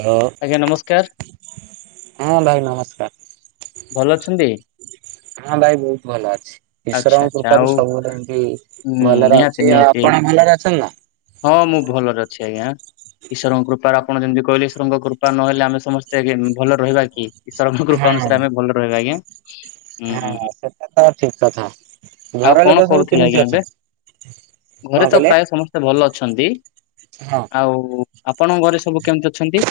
ହଁ ଆଜ୍ଞା ନମସ୍କାର ହଁ ଭାଇ ନମସ୍କାର ଭଲ ଅଛନ୍ତି? ହଁ ଭାଇ ବହୁତ ଭଲ ଅଛି। ଆଚ୍ଛା ବିଶ୍ରାମ ଆଚ୍ଛା କୁକାର ଆଉ ସବୁବେଳେ ଏମତି ଉଁ ଭଲରେ ନିହାତି ଅଛି ଆଉ ନିହାତି। ଆପଣ ଭଲରେ ଅଛନ୍ତି ନା? ହଁ ମୁଁ ଭଲରେ ଅଛି ଆଜ୍ଞା। ଈଶ୍ୱର କୃପା ଆପଣ ଯେମିତି କହିଲେ ଈଶ୍ୱର କୃପା ନହେଲେ ଆମେ ସମସ୍ତେ ଭଲ ରହିବା କି? ଈଶ୍ୱର କୃପା ହଁ ଅନୁସାରେ ଆମେ ଭଲ ରହିବା ଆଜ୍ଞା ହୁଁ। ସେ ତ ଠିକ କଥା। ଘର ଆଉ ଲୋକ କଣ ସବୁ କରୁଥିଲ କେମିତି ଆଜ୍ଞା ଏବେ? ଅଛନ୍ତି? କଣ ଘରେ ତ କହିଲେ? ପ୍ରାୟ ସମସ୍ତେ ଭଲ ଅଛନ୍ତି ହଁ ଆଉ। ଆପଣଙ୍କ ଘରେ ସବୁ କେମିତି ଅଛନ୍ତି?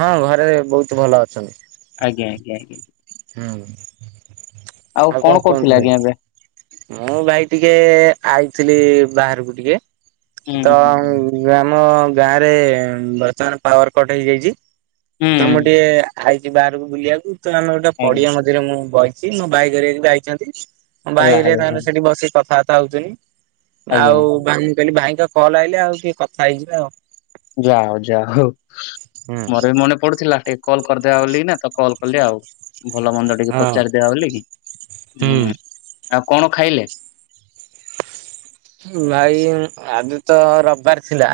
ହଁ ଘରେ ବହୁତ ଭଲ ଅଛନ୍ତି। ଆଜ୍ଞା ଆଜ୍ଞା ଆଜ୍ଞା ହୁଁ ଆଉ କଣ କରୁଥିଲେ କୁହନ୍ତୁ ଭାଇ? ଆଜ୍ଞା ଏବେ? ମୁଁ ଭାଇ ଟିକେ ଆଇଥିଲି ବାହାରକୁ ଟିକେ ହୁଁ ତ ହୁଁ ହୁଁ ଆମ ଗାଁ ରେ ବର୍ତ୍ତମାନ ପାୱାର କଟ ହେଇଯାଇଛି। ତ ହୁଁ, ଆମ ଟିକେ ହେଇଛି ବାହାରକୁ ବୁଲିବାକୁ ତ ଆମେ ଗୋଟେ ଆଜ୍ଞା ପଡିିବା ମେ ରେ ମୁଁ ବହିଛି ମୋ ବାଇକରେ ଯାଇଛନ୍ତି ମୋ ହେଲା ବାଇକ ରେ ହେଲା ତାଙ୍କଲେ ହେଲା। ସେଠି ବସିକି କଥାବାର୍ତ୍ତା ହଉଛନ୍ତିି। ଆଜ୍ଞା ଆଉ ଆଜ୍ଞା ଭାଇ କହିଲି ଭାଇଙ୍କ କଲ ଆଇଲେ ଆଉ ଟିକେ କଥା ହେଇଯିବା ଆଉ ଯା ହଉ ଯାଉ ମୋର ବି ମନେ ପଡୁଥିଲା ଟିକ କଲ୍ କରିଦେବା ବୋଲି ନା ତ କଲ୍ କଲେ ଆଉ ଭଲ ମନ୍ଦ ଟିକେ ହଁ ପଚାରିଦବା ବୋଲିକି ହୁଁ ଆଉ କଣ ଖାଇଲେ? ଭାଇ ଆଜି ତ ରବିବାର ଥିଲା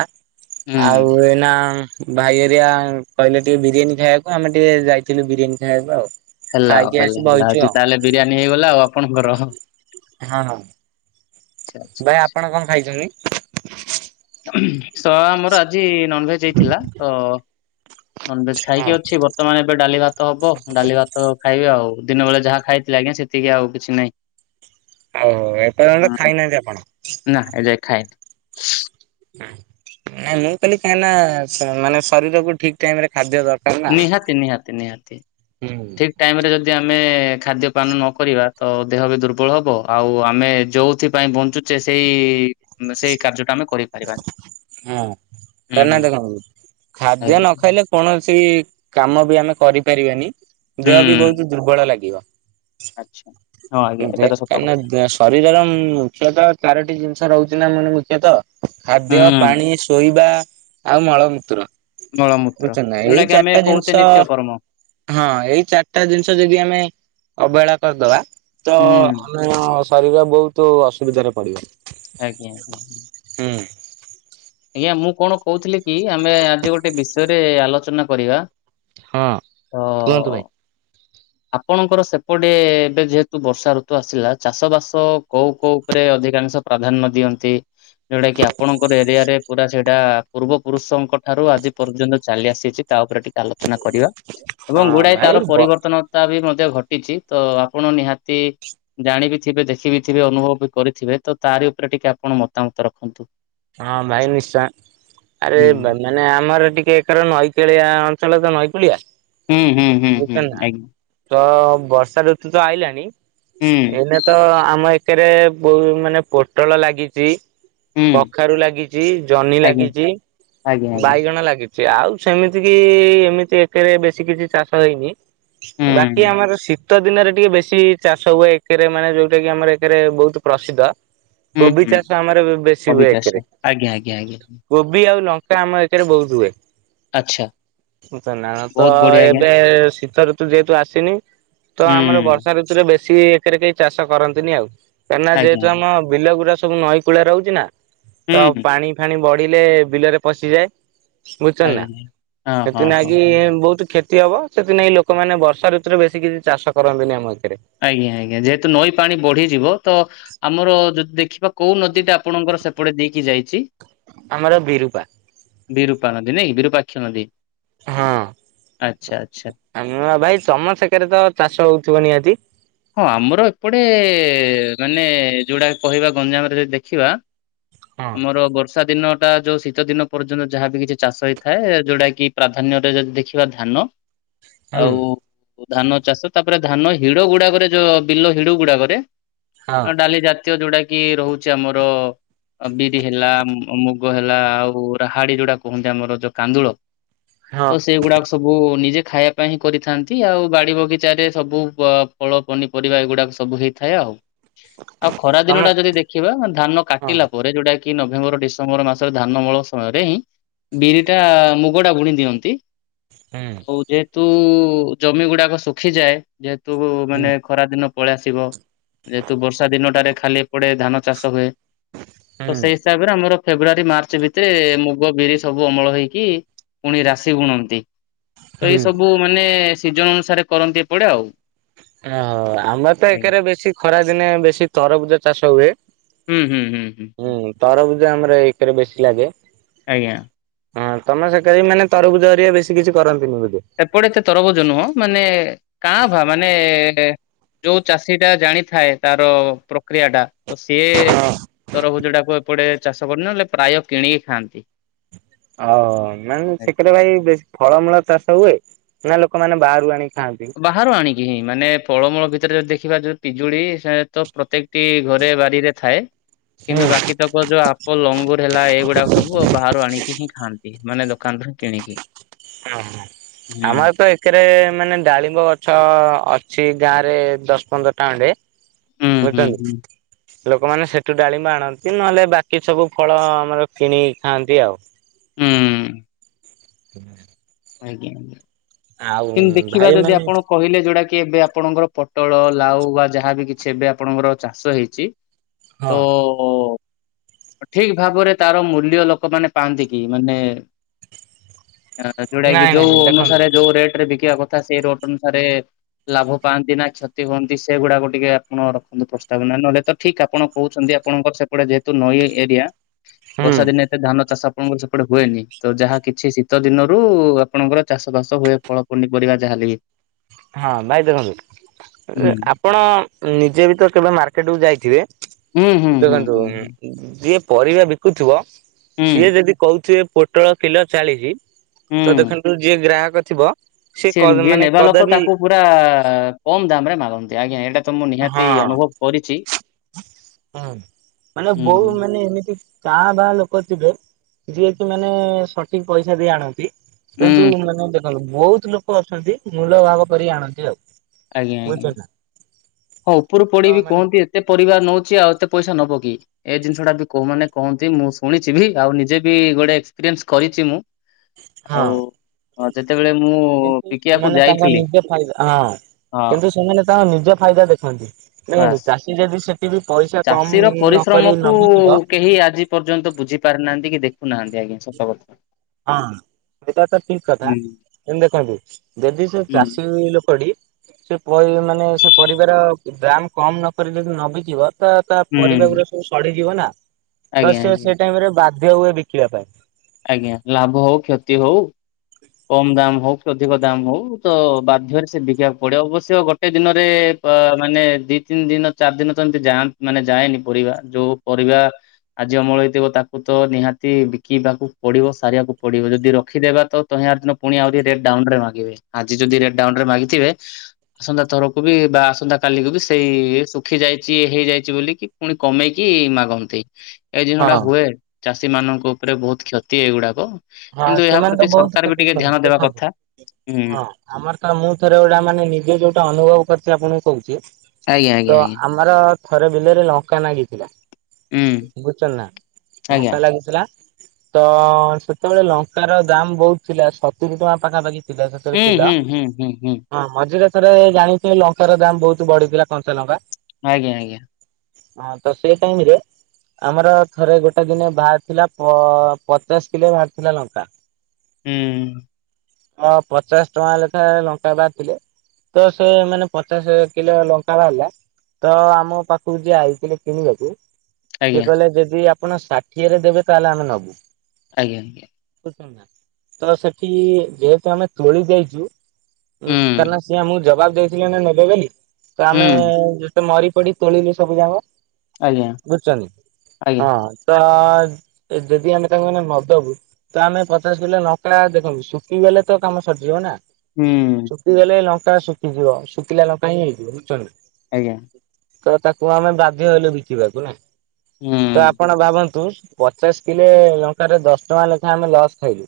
ହୁଁ ଆଉ ଏନା ଭାଇରିଆ କହିଲେ ଟିକେ ବିରିୟାନୀ ଖାଇବାକୁ ଆମେ ଟିକେ ଯାଇଥିଲୁ ବିରିୟାନୀ ଖାଇବାକୁ ଆଉ। ହେଲା ଆଉ ଖାଇକି ଆସି ହେଲା ହେଲା ବଇଚୁ ଆଉଛି ଆଉ ତାହେଲେ ବିରିୟାନୀ ହେଇଗଲା ଆଉ ଆପଣଙ୍କର। ହଁ ହଁ ଆଚ୍ଛା ଭାଇ ଆଚ୍ଛା ଆପଣ କଣ ଖାଇଛନ୍ତି? ଆମର ଆଜି ନନଭେଜ ଥିଲା ତ ନନଭେଜ ହଁ ଖାଇକି ଅଛି। ତ ମାନେ ଏବେ ଡାଲି ଭାତ ହବ ଡାଲି ଭାତ ଖାଇବେ ଆଉ ଦିନ ବେଳେ ଯାହା ଖାଇଥିଲେ ଆଜ୍ଞା ସେତିକି ଆଉ କିଛି ନାହିଁ ଓଉ ହୋ ଏପର୍ଯ୍ୟନ୍ତ ଖାଇନାହାନ୍ତି ଆପଣ? ନା ଏ ଯାଏ ଖାଇନି। ନାଇଁ ମୁଁ କାଲି କାହିଁ ନା ମାନେ ଶରୀରକୁ ଠିକ ଟାଇମ ରେ ଖାଦ୍ୟ ଦରକାର ନା। ନିହାତି ନିହାତି ନିହାତି ଠିକ ହଁ ଟାଇମରେ ଯଦି ଆମେ ଖାଦ୍ୟପାନ ନ କରିବା ତ ଦେହ ବି ଦୁର୍ବଳ ହେବ ଆଉ ଆମେ ଯେଉଁଥିପାଇଁ ବଞ୍ଚୁ ସେଇ ସେଇ କାର୍ଯ୍ୟଟା ଆମେ କରିପାରିବାନି। ହଁ ହୁଁ ହୁଁ କରିନାହା ତ କଣ ଖାଦ୍ୟ ଆଜ୍ଞା ନ ଖାଇଲେ କୌଣସି କାମ ବି ଆମେ କରିପାରିବାନି ଦେହ ବି ହୁଁ ବହୁତ ଦୁର୍ବଳ ଲାଗିବ। ଆଚ୍ଛା ହଁ ଆଜ୍ଞା ଏଇଟା ଦେ ତ ସତ କଥା କାହିଁକି ଶରୀରର ମୁଖ୍ୟତଃ ଚାରୋଟି ଜିନିଷ ରହୁଛି ନା ମାନେ ମୁଖ୍ୟତଃ ଖାଦ୍ୟ ହୁଁ ପାଣି ଶୋଇବା ଆଉ ମଳ ମୂତ୍ର। ମଳମୂତ୍ର ବୁଝ ନା ଏଇ ଯୋଉଟା କି ଆମେ ଚାରିଟା କହୁଛେ ଜିନିଷ ନିତ୍ୟ କର୍ମ। ହଁ ଏଇ ଚାରିଟା ଜିନିଷ ଯଦି ଆମେ ଅବହେଳା କରିଦବା ତ ହୁଁ ଶରୀର ବହୁତ ଅସୁବିଧାରେ ପଡିବ। ଆଜ୍ଞା ଆଜ୍ଞା ହୁଁ ଆଜ୍ଞା ମୁଁ କଣ କହୁଥିଲି କି ଆମେ ଆଜି ଗୋଟେ ବିଷୟରେ ଆଲୋଚନା କରିବା ହଁ। ହଁ କୁହନ୍ତୁ ଭାଇ। ଆପଣଙ୍କର ସେପଟେ ଏବେ ଯେହେତୁ ବର୍ଷା ଋତୁ ଆସିଲା ଚାଷ ବାସ କୋଉ କୋଉ ଉପରେ ଅଧିକାଂଶ ପ୍ରାଧାନ୍ୟ ଦିଅନ୍ତି ଯଉଟା କି ଆପଣଙ୍କର ଏରିଆ ରେ ପୁରା ସେଇଟା ପୂର୍ବ ପୁରୁଷଙ୍କ ଠାରୁ ଆଜି ପର୍ଯ୍ୟନ୍ତ ଚାଲି ଆସିଛି ତା ଉପରେ ଟିକେ ଆଲୋଚନା କରିବା ଏବଂ ହଁ ଗୁଡାଏ ଭାଇ ତାର ବ ପରିବର୍ତ୍ତନ ତା ବି ମଧ୍ୟ ଘଟିଛି ତ ଆପଣ ନିହାତି ଜାଣ ବିିଥିବେ ଦେଖିବି ଥିବେ ଅନୁଭବ ବି କରିଥିବେ ତ ତାରି ଉପରେ ଟିକେ ଆପଣ ମତାମତ ରଖନ୍ତୁ ହଁ ଭାଇ ନିଶ୍ଚା ଆରେ ହୁଁ ମାନେ ଆମର ଟିକେ ଏକର ନଈକେଳିଆ ଅଞ୍ଚଳ ତ ନଈକଳିଆ ହୁଁ ହୁଁ ହୁଁ ହୁଁଦି ତ ବର୍ଷା ଋତୁ ତ ଆଇଲାଣିି ହୁଁ ଏ ତ ଆମ ଏକରେ ବହୁ ମାନେ ପୋଟଳ ଲାଗିଛି ହୁଁ କଖାରୁ ଲାଗିଛି, ଜହ୍ନି ଆଜ୍ଞା ଲାଗିଛି, ଆଜ୍ଞା ଆଜ୍ଞା ବାଇଗଣ ଲାଗିଛି। ଆଉ ସେମିତି କି ଏମିତି ଏକଥରେ ବେଶୀ କିଛି ଚାଷ ହେଇନି। ହୁଁ ବାକି ଆମର ଶୀ ଶୀତ ଦିନରେ ଟିକେ ବେଶୀ ଚାଷ ହୁଏ ଏକରେ ମାନେ ଯୋଉଟା କିି ଆମର ଏକରେ ବହୁତ ପ୍ରସିଦ୍ଧ। କୋବି ଚାଷ ଆମର ବେ ଅବି ଚାଷ ଆଜ୍ଞା ଆଜ୍ଞା ଆଜ୍ଞା। କୋବି ଆଉ ଲଙ୍କା ଆମ ଏଥିରେ ବହୁତ ହୁଏ। ଆଚ୍ଛା ନା ତ ବହୁତ ବଢ଼ିଆ ଆଜ୍ଞା। ଏବେ ଶୀତଋତୁ ଯେହେତୁ ଆସିନି ତ ହୁଁ, ଆମର ବର୍ଷା ଋତୁରେ ବେଶୀ ଏକରେ କେହି ଚାଷ କରନ୍ତିନି ଆଉ କାହିଁକିନା ଆଜ୍ଞା, ଆଜ୍ଞା। ଯେହେତୁ ଆମ ବିଲ ଗୁଡା ସବୁ ନଈ କୂଳା ରହୁଛି ନା ହୁଁ, ତ ହୁଁ, ପାଣି ଫାଣି ବଢିଲେ ବିଲରେ ପଶିଯାଏ। ବୁଝିଛନ୍ତି ନା ଆଜ୍ଞା, ଆଜ୍ଞା। ହଁ, ହଁ, ହଁ, ସେଥିିନାଗି ହଁ। ବହୁତ କ୍ଷ ହବ ସେଥିନାକି ଲୋକମାନେ ବର୍ଷା ଋତୁରେ ବେଶୀ କିଛି ଚାଷ କରନ୍ତିନି ଆମ ଏଥିରେ। ଆଜ୍ଞା ଆଜ୍ଞା ଯେହେତୁ ନଈ ପାଣି ବଢିଯିବ ତ ଆମର ଯଦି ଦେଖିବା କୋଉ ନଦୀ ଟା ଆପଣଙ୍କର ସେପଟେ ଦେଇକି ଯାଇଛି। ଆମର ବିରୁପା। ବିରୂପା ନଦୀ ନାଇଁ ବିରରୁପାକ୍ଷ ନଦୀ। ହଁ ଆଚ୍ଛା, ଆଚ୍ଛା। ଆମ ଭାଇ ତମ ସେକାରେ ତ ଚାଷ ହଉଥିବ ନିହାତି। ହଁ ଆମର ଏପଟେ ମାନେ ଯୋଉଟାକ କହିବା ଗଞ୍ଜାମରେ ଯଦି ଦେଖିବା ହଁ ଆମର ବର ବର୍ଷା ଦିନ ଟା ଯୋଉ ଶୀତ ଦିନ ପର୍ଯ୍ୟନ୍ତ ଯାହାବି କିଛି ଚାଷ ହେଇଥାଏ ଯୋଉଟା କିି ପ୍ରାଧାନ୍ୟରେ ଯଦି ଦେଖିବା ଧାନ। ହୁଁ ଆଉ ଧାନ ଚାଷ ତାପରେ ଧାନ ହିଡ ଗୁଡାକ ଟ ଯୋଉ ବିଲ ହିଡ ଗୁଡାକରେ ହଁ ଡାଲି ଜାତୀୟ ଯୋଉଟା କି ରହୁଛି ଆମର ବିରି ହେଲା ମୁଗ ହେଲା ଆଉ ରାହାଡି ଯୋଉଟା କୁହନ୍ତି ଆମର ଯୋଉ କାନ୍ଦୁଳ। ହଁ ତ ସେଗୁଡାକ ସବୁ ନିଜେ ଖାଇବା ପାଇଁ ହିଁ କରିଥାନ୍ତି ଆଉ ବାଡି ବଗିଚାରେ ସବୁ ଫଳ ପନିପରିବା ଏଗୁଡ଼ାକ ସବୁ ହୋଇଥାଏ ଆଉ। ଆଉ ଖରା ଦିନ ତମେ ଟା ଯଦି ଦେଖିବା ଧାନ ହଁ କାଟିଲା ପରେ ଯୋଉଟା କି କି ନଭେମ୍ବର ଡିସେମ୍ବର ମାସରେ ଧାନ ମଳ ସମୟରେ ହିଁ ବିରିଟା ମୁଗଟା ବୁଣି ଦିଅନ୍ତି। ହୁଁ ଆଉ ଯେହେତୁ ଜମି ଗୁଡାକ ଶୁଖିଯାଏ ଯେହେତୁ ହୁଁ ମାନେ ଖରା ଦିନ ପଳେଇ ଆସିବ ଯେହେତୁ ବର୍ଷା ଦିନଟାରେ ଖାଲି ପଡେ ଧାନ ଚାଷ ହୁଏ। ହୁଁ ତ ସେଇ ହିସାବରେ ଆମର ଫେବୃୁଆାରୀ ମାର୍ଚ୍ଚ ଭିତରେ ମୁଗ ବିରି ସବୁ ଅମଳ ହେଇକି ପୁଣି ରାଶି ଗୁଣନ୍ତି ତ ଏଇ ହୁଁ ସବୁ ମାନେ ସିଜନ ଅନୁସାରେ କରନ୍ତି ଏପଡେ ଆଉ। ଓ ଆମର ତ ଆଜ୍ଞା। ଏକାରେ ବେଶୀ ଖରା ଦିନେ ବେଶୀ ତରବୁଜ ଚାଷ ହୁଏ। ହୁଁ ହୁଁ ହୁଁ ହୁଁ। ତରଭୁଜା ଆମର ଏକରେ ବେଶୀ ଲାଗେ। ଆଜ୍ଞା। ହଁ ତମେ ସୋ ମାନେ ତରଭୂଜ ହେରିଆ ବେଶୀ କିଛି କରନ୍ତିନି ବୁଝେ ଏପଟେ ଏତେ ତରଭୁଜ ନୁହଁ ମାନେ କାଁ ଫା ମାନେ ଯୋଉ ଚାଷୀ ଟା ଜାଣିଥାଏ ତାର ପ୍ରକ୍ରିୟା ଟା ତ ସିଏ ତର ଭୁଜ ଟାକୁ ଏପଟେ ଚାଷ କରିନହେଲେ ପ୍ରାୟ କିଣିକି ଖାଆନ୍ତି। ଓ ମାନେ ଆଜ୍ଞା। ସେଥିରେ ଭାଇ ବେଶୀ ଫଳମୂଳ ଚାଷ ହୁଏ। ନା ଲୋକମାନେ ବାହାରୁ ଆଣିକି ଖାଆନ୍ତି। ବାହାରୁ ଆଣିକି ହିଁ ମାନେ ଫଳମୂଳ ଭିତରେ ଯଦି ଦେଖିବା ଯଉ ପିଜୁଳି ସେ ପ୍ରତ୍ୟେକ ଟି ଘରେ ବାରିରେ ଥାଏ କିନ୍ତୁ ବାକି ଯୋଉ ଆପଲ ଅଙ୍ଗୁର ହେଲା ଏଇଗୁଡାକ ସବୁ ବାହାରୁ ଆଣିକି ହିଁ ଖାଆନ୍ତି ମାନେ ଦୋକାନରୁ ହିଁ କିଣିକି। ହଁ ହୁଁ ଆମ ଏ ତ ଥିରେ ମାନେ ଡାଳିମ୍ବ ଗଛ ଅଛି ଗାଁ ରେ ଦଶ ପନ୍ଦରଟା ଅଣ୍ଡେ ହୁଁ ହୁଁ ହୁଁ ମଚନ୍ତିି ଲୋକମାନେ ସେଠୁ ଡାଳିମ୍ମା ଆଣନ୍ତି ନହେଲେ ବାକି ସବୁ ଫଳ ଆମର କିଣି ଖାଆନ୍ତି ଆଉ। ହୁଁ। [inaudible] ଆଜ୍ଞା ଆଞା ଆଉ କିମୁ ଦେଖିବା ଭାଇ ଯଦି ମାନେ ଆପଣ କହିଲେ ଯୋଉଟା କି ଏବେ ଆପଣଙ୍କର ପୋଟଳ ଲାଉ ବା ଯାହାବି କିଛି ଏବେ ଆପଣଙ୍କର ଚାଷ ହେଇଛି। ହଁ ତ ଠିକ ଭାବରେ ତାର ମୂଲ୍ୟ ଲୋକମାନୋନ ପାଆନ୍ତି କି ମାନେ ଯୋଉଟା କି ନାଇଁ ନାଇଁ ଯୋଉ ଦେଖନ୍ତୁ ଅନୁସାରେ ଯୋଉ ରେଟ ରେ ବିକିବା କଥା ସେଇ ରୋଟ ଅନୁସାରେ ଲାଭ ପାଆନ୍ତି ନା କ୍ଷତି ହୁଅନ୍ତି ସେଗୁଡାକ ଟିକେ ଆପଣ ରଖନ୍ତୁ ପ୍ରସ୍ତାବ ନହେଲେ ତ ଠିକ ଆପଣ କହୁଛନ୍ତି ଆପଣଙ୍କର ସେପଟେ ଯେହେତୁ ନଈ ଏରିଆ। ହୁଁ ବର୍ଷା ଦିନେ ଏତେ ଧାନ ଚାଷ ଆପଣଙ୍କର ସେପଟେ ହୁଏନି ତ ଯାହା କିଛି ଶୀତ ଦିନ ରୁ ଆପଣଙ୍କର ଚାଷ ବାସ ହୁଏ ଫଳ ପୁନିପରିବା ଯାହାଲେ କିି ହଁ ବାଇଦ ଆପ ହୁଁ ଆପଣ ନିଜେ ବି ତ କେବେ ମାର୍କେଟକୁୁ ଯାଇଥିବେ। ହୁଁ ହୁଁ ହୁଁ ଦେଖନ୍ତୁ ହୁଁ ହୁଁ ଯିଏ ପରିବା ବିକୁଥିବ ସିଏ ଯଦି କହୁଥିବେ ପୋଟଳ କିଲୋ ଚାଳିଶ ହୁଁ ତ ହୁଁ। ଦେଖନ୍ତୁ ଯିଏ ଗ୍ରାହକ ଥିବ ସେ ସିଏ ଯିଏ ମାନେ ନେବା ଲୋକ କଦାପି ତାକୁ ପୁରା କମ ଦାମ ରେ ମାଗନ୍ତି ଆଜ୍ଞା ଏଇଟା ତ ମୁଁ ନିହାତି ହଁ ଅନୁଭବ କରିଛି। ହୁଁ ମାନେ ହୁଁ ବୋଉ ମାନେ ଏମିତି କା ବା ଲୋକ ଥିବେ ଯିଏକି ମାନେ ସଠିକ ପଇସା ଦେଇ ଆଣନ୍ତି। କିନ୍ତୁ ହୁଁ ମାନେ ଦେଖନ୍ତୁ ବହୁତ ଲୋକ ଅଛନ୍ତି ମୂଲ ଭାଗ କରିକି ଆଣନ୍ତି ଆଉ। ଆଜ୍ଞା ଆଜ୍ଞା। ବୁଝୁଛନ୍ତି ନା। ହଁ ଉପରୁ ତ ପଡେଇିବି ମାନେ କୁହନ୍ତି ଏତେ ପରିବାାର ନଉଛି ଆଉ ଏତେ ପଇସା ନବ କିଏ। ଏଇ ଜିନିଷ ଟା ବି କୋ ମାନେ କୁହନ୍ତି ମୁଁ ଶୁଣିଛି ବି ଆଉ ନିଜେ ବି ଗୋଟେ ଏକ୍ସପିରିଏନ୍ସ କରିଛି ମୁଁ। ହଁ। ଆଉ ହଁ ଯେତେବେଳେ ମୁଁ କିନ୍ତୁ ବିକିବାକୁ ସେମାନେ ତାଙ୍କ ଯାଇଥିଲି ନିଜେ ଫାଇଦା ହଁ ହଁ କିନ୍ତୁ ସେମାନେ ତା ନିଜ ଫାଇଦା ଦେଖନ୍ତି। ନ ବାସ୍। ଚାଷୀ ଯଦି ସେଠି ବି ପଇସା କମ ଚାଷୀର ନକ ପରିଶ୍ରମକୁ ନବିକିବ କେହି ଆଜି ପର୍ଯ୍ୟନ୍ତ ବୁଝି ପାରାରୁନାହାନ୍ତି କି ଦେଖୁନାହାନ୍ତି ଆଜ୍ଞା ସତ କଥା। ହଁ ସେଇଟା ତ ଠିକ କଥା ହୁଁ ଏମତି ଦେଖନ୍ତୁ ଯଦି ସେ ହୁଁ ଚାଷୀ ଲୋକଟି ସେ ମାନେ ସେ ପରିବାର ଦାମ୍ କମ୍ ନକ ଯଦି ନବିଥିବ ତ ତା ପରିବା ହୁଁ ଗରେ ସବୁ ସଢିଯିବ ନା ତ ଆଜ୍ଞା ସି ଆଜ୍ଞା ସେ ଟାଇମ ରେ ବାଧ୍ୟ ହୁଏ ବିକିବା ପାଇଁ। ଆଜ୍ଞା ଲାଭ ହଉ କ୍ଷତି ହଉ କମ ଦାମ ହଉ କି ଅଧିକ ଦମ୍ ହଉ ତ ବାଧ୍ୟରେ ସେ ବିକିବାକୁ ପଡିବ ଅବଶ୍ୟ ଗୋଟେ ଦିନରେ ମାନେ ଦି ତିନି ଦିନ ଚାରି ଦିନ ତ ଏମିତି ଯାଆ ମାନେ ଯାଏନି ପରିବା ଯୋଉ ପରିବା ଆଜି ଅମଳ ହେଇଥିବ ତାକୁ ତ ନିହାତି ବିକିବାକୁ ପଡିବ ସାରିବାକୁ ପଡିବ ଯଦି ରଖିଦେବା ତ ତାର ଦିନ ପୁଣିରି ଟ ଡାଉନ ରେ ମାଗିବେ ଆଜି ଯଦି ରେଟ ଡାଉନ ରେ ମିଥିବେ ଆସନ୍ତା ଥରକୁ ବି ବା ଆସନ୍ତା କାଲିକୁୁ ବି ସେଇ ଶୁଖି ଯାଇଛି ହେଇଯାଇଛି ବୋଲିକି ପୁଣି କମେଇକି ମାଗନ୍ତି। ଏଇ ଜିନିଷ ଟା ହଁ। ହୁଏ ଚାଷୀ ମାନଙ୍କ ଉପରେ ବହୁତ କ୍ଷତି ଏଇଗୁଡାକ। ହଁ କିନ୍ତୁ ଏହା ସେମାନେ ପ୍ରତି ତ ବହୁତ ସରକାର ବି କ୍ଷତି ଟିକେ ଧ୍ୟାନ ଶୁଣନ୍ତି ଦେବା କଥା। ଦେଖନ୍ତୁ ହୁଁ ହଁ। ଆମର ତ ମୁଁ ଥରେ ଗୋଟା ମାନେ ନିଜେ ଯୋଉଟା ଅନୁଭବ କରିଛି ଆପଣଙ୍କୁ କହୁଛି ଆଜ୍ଞା ଆଜ୍ଞା ତ ଆଜ୍ଞା ଆମ ଆମର ଥରେ ବିଲରେ ଲଙ୍କା ନାଗିଥିଲା। ହୁଁ ବୁଝୁଛନ୍ତି ନା ଆଜ୍ଞା ମସା ଲାଗୁଥିଲା ତ ସେ ସେତେବେଳେ ଲଙ୍କାର ଦାମ ବହୁତ ଥିଲା ସତୁରିୀ ଟଙ୍କା ପାଖାପାଖି ଥିଲା ସେତେବେଳେ ହୁଁ କିଲୋ ହୁଁ ହୁଁ ହୁଁ ହୁଁ ହଁ ମଝିରେେଶରେ ଜାଣିଥ ଲଙ୍କାର ଦାାମ ବହୁତ ବଢିଥିଲା କଂଞ୍ଚା ଲଙ୍କା। ଆଜ୍ଞା ଆଜ୍ଞା। ହଁ ତ ସେ ଟାଇମ ରେ ଆମର ଥରେ ଗୋଟେ ଦିନେ ବାହାର ଥିଲା ପଚାଶ କିଲୋ ବାହାରି ଥିଲା ଲଙ୍କା। ହୁଁ ହଁ ପଚାଶ ଟଙ୍କା ଲେଖାଏ ଲଙ୍କା ବାହାରି ଥିଲେ ତ ସେ ମାନେ ପଚାଶ କିଲୋ ଲଙ୍କା ବାହାରିଲା ତ ଆମ ପାଖକୁ ଯିଏ ଆଇଥିଲେ କିଣିବାକୁ ସିଏ ଆଜ୍ଞା କହିଲେ ଯଦି ଆପଣ ଷାଠିଏରେ ଦେବେ ତାହେଲେ ଆମେ ନବୁ। ଆଜ୍ଞା ଆଜ୍ଞା ବୁ ତ ସେଠି ଯେହେତୁ ଆମେ ତୁଳି ଦେଇଛୁ ଉ କାହିଁକି ନା ହୁଁ ସେ ଆମକୁ ଜବାବ ଦେଇଥିଲେ ନା ନେବେ ବୋଲି, ତ ଆମେ ହୁଁ ଯେତେ ମରି ପଡି ତୋଳିଲୁ ସବୁ ଯାକ ଆଜ୍ଞା ବୁଝୁଛନ୍ତି ଆଜ୍ଞା ହଁ ତ ଯଦି ଆମେ ତାଙ୍କୁ ଏୟିନା ନଦବୁ ତ ଆମେ ପଚାଶ କିଲୋ ଲଙ୍କା, ଦେଖନ୍ତୁ ଶୁଖିଗଲେ ତ କାମ ସରିଯିବ ନା। ହୁଁ ଶୁଖିଗଲେ ଲଙ୍କା ଶୁଖିଯିବ, ଶୁଖିଲା ଲଙ୍କା ହିଁ ହେଇଯିବ ବୁଝୁଛନ୍ତି ନା? ଆଜ୍ଞା ତ ତାକୁ ଆମେ ବାଧ୍ୟ ହେଲୁ ବିକିବାକୁ ନା, ହୁଁ ତ ଆପଣ ଭାବନ୍ତୁ ପଚାଶ କିଲୋ ଲଙ୍କାରେ ଦଶ ଟଙ୍କା ଲେଖାଏ ଆମେ ଲସ୍ ଖାଇଲୁ।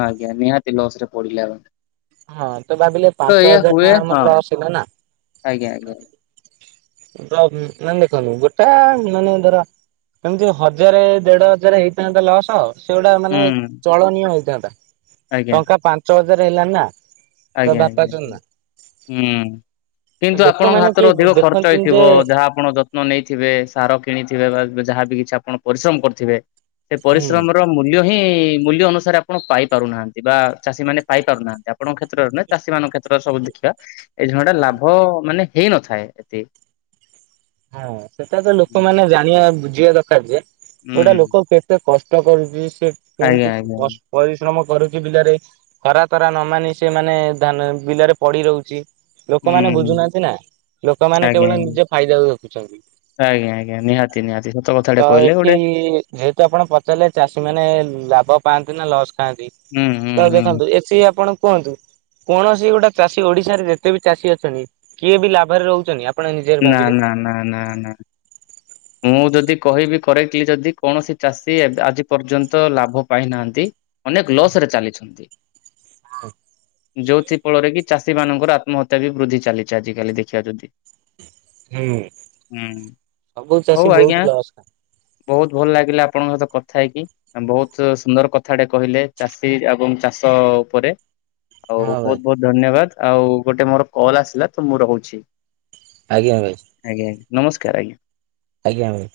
ଆଜ୍ଞା ନିହାତି ଲୋସରେ ପଡ଼ିଲେ ଆ ହଁ ତ ଭାବିଲେ ପାଞ୍ଚ ହଜାର ଟଙ୍କା ହୁଏ ହଁ ଆମର ଲସ୍ ହେଲା ନା ଆଜ୍ଞା ଆଜ୍ଞା ର ମାନେ ଦେଖନ୍ତୁ ଗୋଟେ ମାନେ ଧର ଏମିତି ହଜାରେ ଦେଢ ହଜାର ହେଇଥାନ୍ତା ଲସ ସେଗୁଡା ମାନେ ହୁଁ ଚଳନୀୟ ହେଇଥାନ୍ତା, ଆଜ୍ଞା ଟଙ୍କା ପାଞ୍ଚ ହଜାର ହେଲାଣି ନା। ତ ଆଜ୍ଞା ବାପା ଆଜ୍ଞା ଚନ୍ଦା ହୁଁ କିନ୍ତୁ ଆପଣଙ୍କ ଲୋକମାନେ କିଏ ହାତରୁ ଅଧିକ ଖର୍ଚ୍ଚ ଦେଖନ୍ତିନି ଯେ ହେଇଥିବ ଯାହା ଆପଣ ଯତ୍ନ ନେଇଥିବେ, ସାର କିଣିଥିବେ ବା ଯାହାବି କିଛି ଆପଣ ପରିଶ୍ରମ କରିଥିବେ ସେ ହୁଁ ପରିଶ୍ରମ ର ମୂଲ୍ୟ ହିଁ ମୂଲ୍ୟ ଅନୁସାରେ ଆପଣ ପାଇ ପାରୁନାହାନ୍ତି, ବା ଚାଷୀ ମାନେ ପାଇପାରୁନାହାନ୍ତି, ଆପଙ୍କ କ୍ଷେତ୍ରରେ ନାଇଁ ଚାଷୀ ମାନଙ୍କ କ୍ଷେତ୍ରରେ ସବୁ ଦେଖିବା ଏଇ ଟା ଲାଭ ମାନେ ହେଇନଥାଏ ଏତେ ହଁ ସେଟା ତ ଲୋକମାନେ ଜାଣିବା ବୁଝିବା ଦରକାର ଯେ ଗୋଟା ହୁଁ ଲୋକ କେ ଏତେ କଷ୍ଟ କରୁଛି ସେ ଆଜ୍ଞା କେମିତି ଆଜ୍ଞା ହୁଁ ପରିଶ୍ରମ କରୁଛି ବିଲରେ, ଖରା ତରା ନ ମାନି ସେ ମାନେ ବିଲରେ ପଡି ରହୁଛି। ଲୋକମାନେ ହୁଁ ବୁଝୁନାହାନ୍ତି ନା ଲୋକମାନେ ଆଜ୍ଞା କେବଳ ଆଜ୍ଞା ନିଜ ଫାଇଦା ଦେଖୁଛନ୍ତି। ଆଜ୍ଞା ଆଜ୍ଞା ନିହାତି ନିହାତି ସତ ତ କଥାଟେ କହିଲେ ଏଠି ଗୋଟେ ଯେହେତୁ ଆପଣ ପଚାରିଲେ, ଚାଷୀ ମାନେ ଲାଭ ପାଆନ୍ତି ନା ଲସ୍ ଖାଆନ୍ତି ହୁଁ ହୁଁ ହୁଁ ଦେଖନ୍ତୁ ଏଠି ଆପଣ କୁହନ୍ତୁ? କୌଣସି ଗୋଟେ ଚାଷୀ, ଓଡିଶାରେ ଯେତେ ବି ଚାଷୀ ଅଛନ୍ତି କିଏ ବି ଲାଭରେ ରହୁଛନ୍ତି? ଆପଣ ନିଜେ ନା ଭାବିଲେ ନା ନା ନା ନା ମୁଁ ଯଦି କହିବି କରେକ୍ଟଲି ଯଦି କୌଣସି ଚାଷୀ, ଆଜି ପର୍ଯ୍ୟନ୍ତ ଲାଭ ପାଇନାହାନ୍ତି। ଅନେକ ଲସ୍ ରେ ଚାଲିଛନ୍ତି। ହଁ ଯୋଉଥି ଫଳରେ କି ଚାଷୀ ମାନଙ୍କର ଆତ୍ମହତ୍ୟା ବି ବୃଦ୍ଧି ଚାଲିଛି ଆଜିକାଲି ଦେଖିବା ଯଦି। ହୁଁ। ହୁଁ ସବୁ ହଉ ଚାଷୀ ଆଜ୍ଞା ବହୁତ ଲସ୍। ବହୁତ ଭଲ ଲାଗିଲା ଆପଣଙ୍କ ସହିତ କଥା ହେଇକି। ବହୁତ ସୁନ୍ଦର କଥାଟେ କହିଲେ ଚାଷୀ ଏବଂ ଚାଷ ଉପରେ। ଆଉ ହଁ ଭାଇ ବହୁତ ବହୁତ ଧନ୍ୟବାଦ, ଆଉ ଗୋଟେ ମୋର କଲ୍ ଆସିଲା ତ ମୁଁ ରହୁଛି। ଆଜ୍ଞା ଭାଇ। ଆଜ୍ଞା ନମସ୍କାର ଆଜ୍ଞା। ଆଜ୍ଞା ଭାଇ।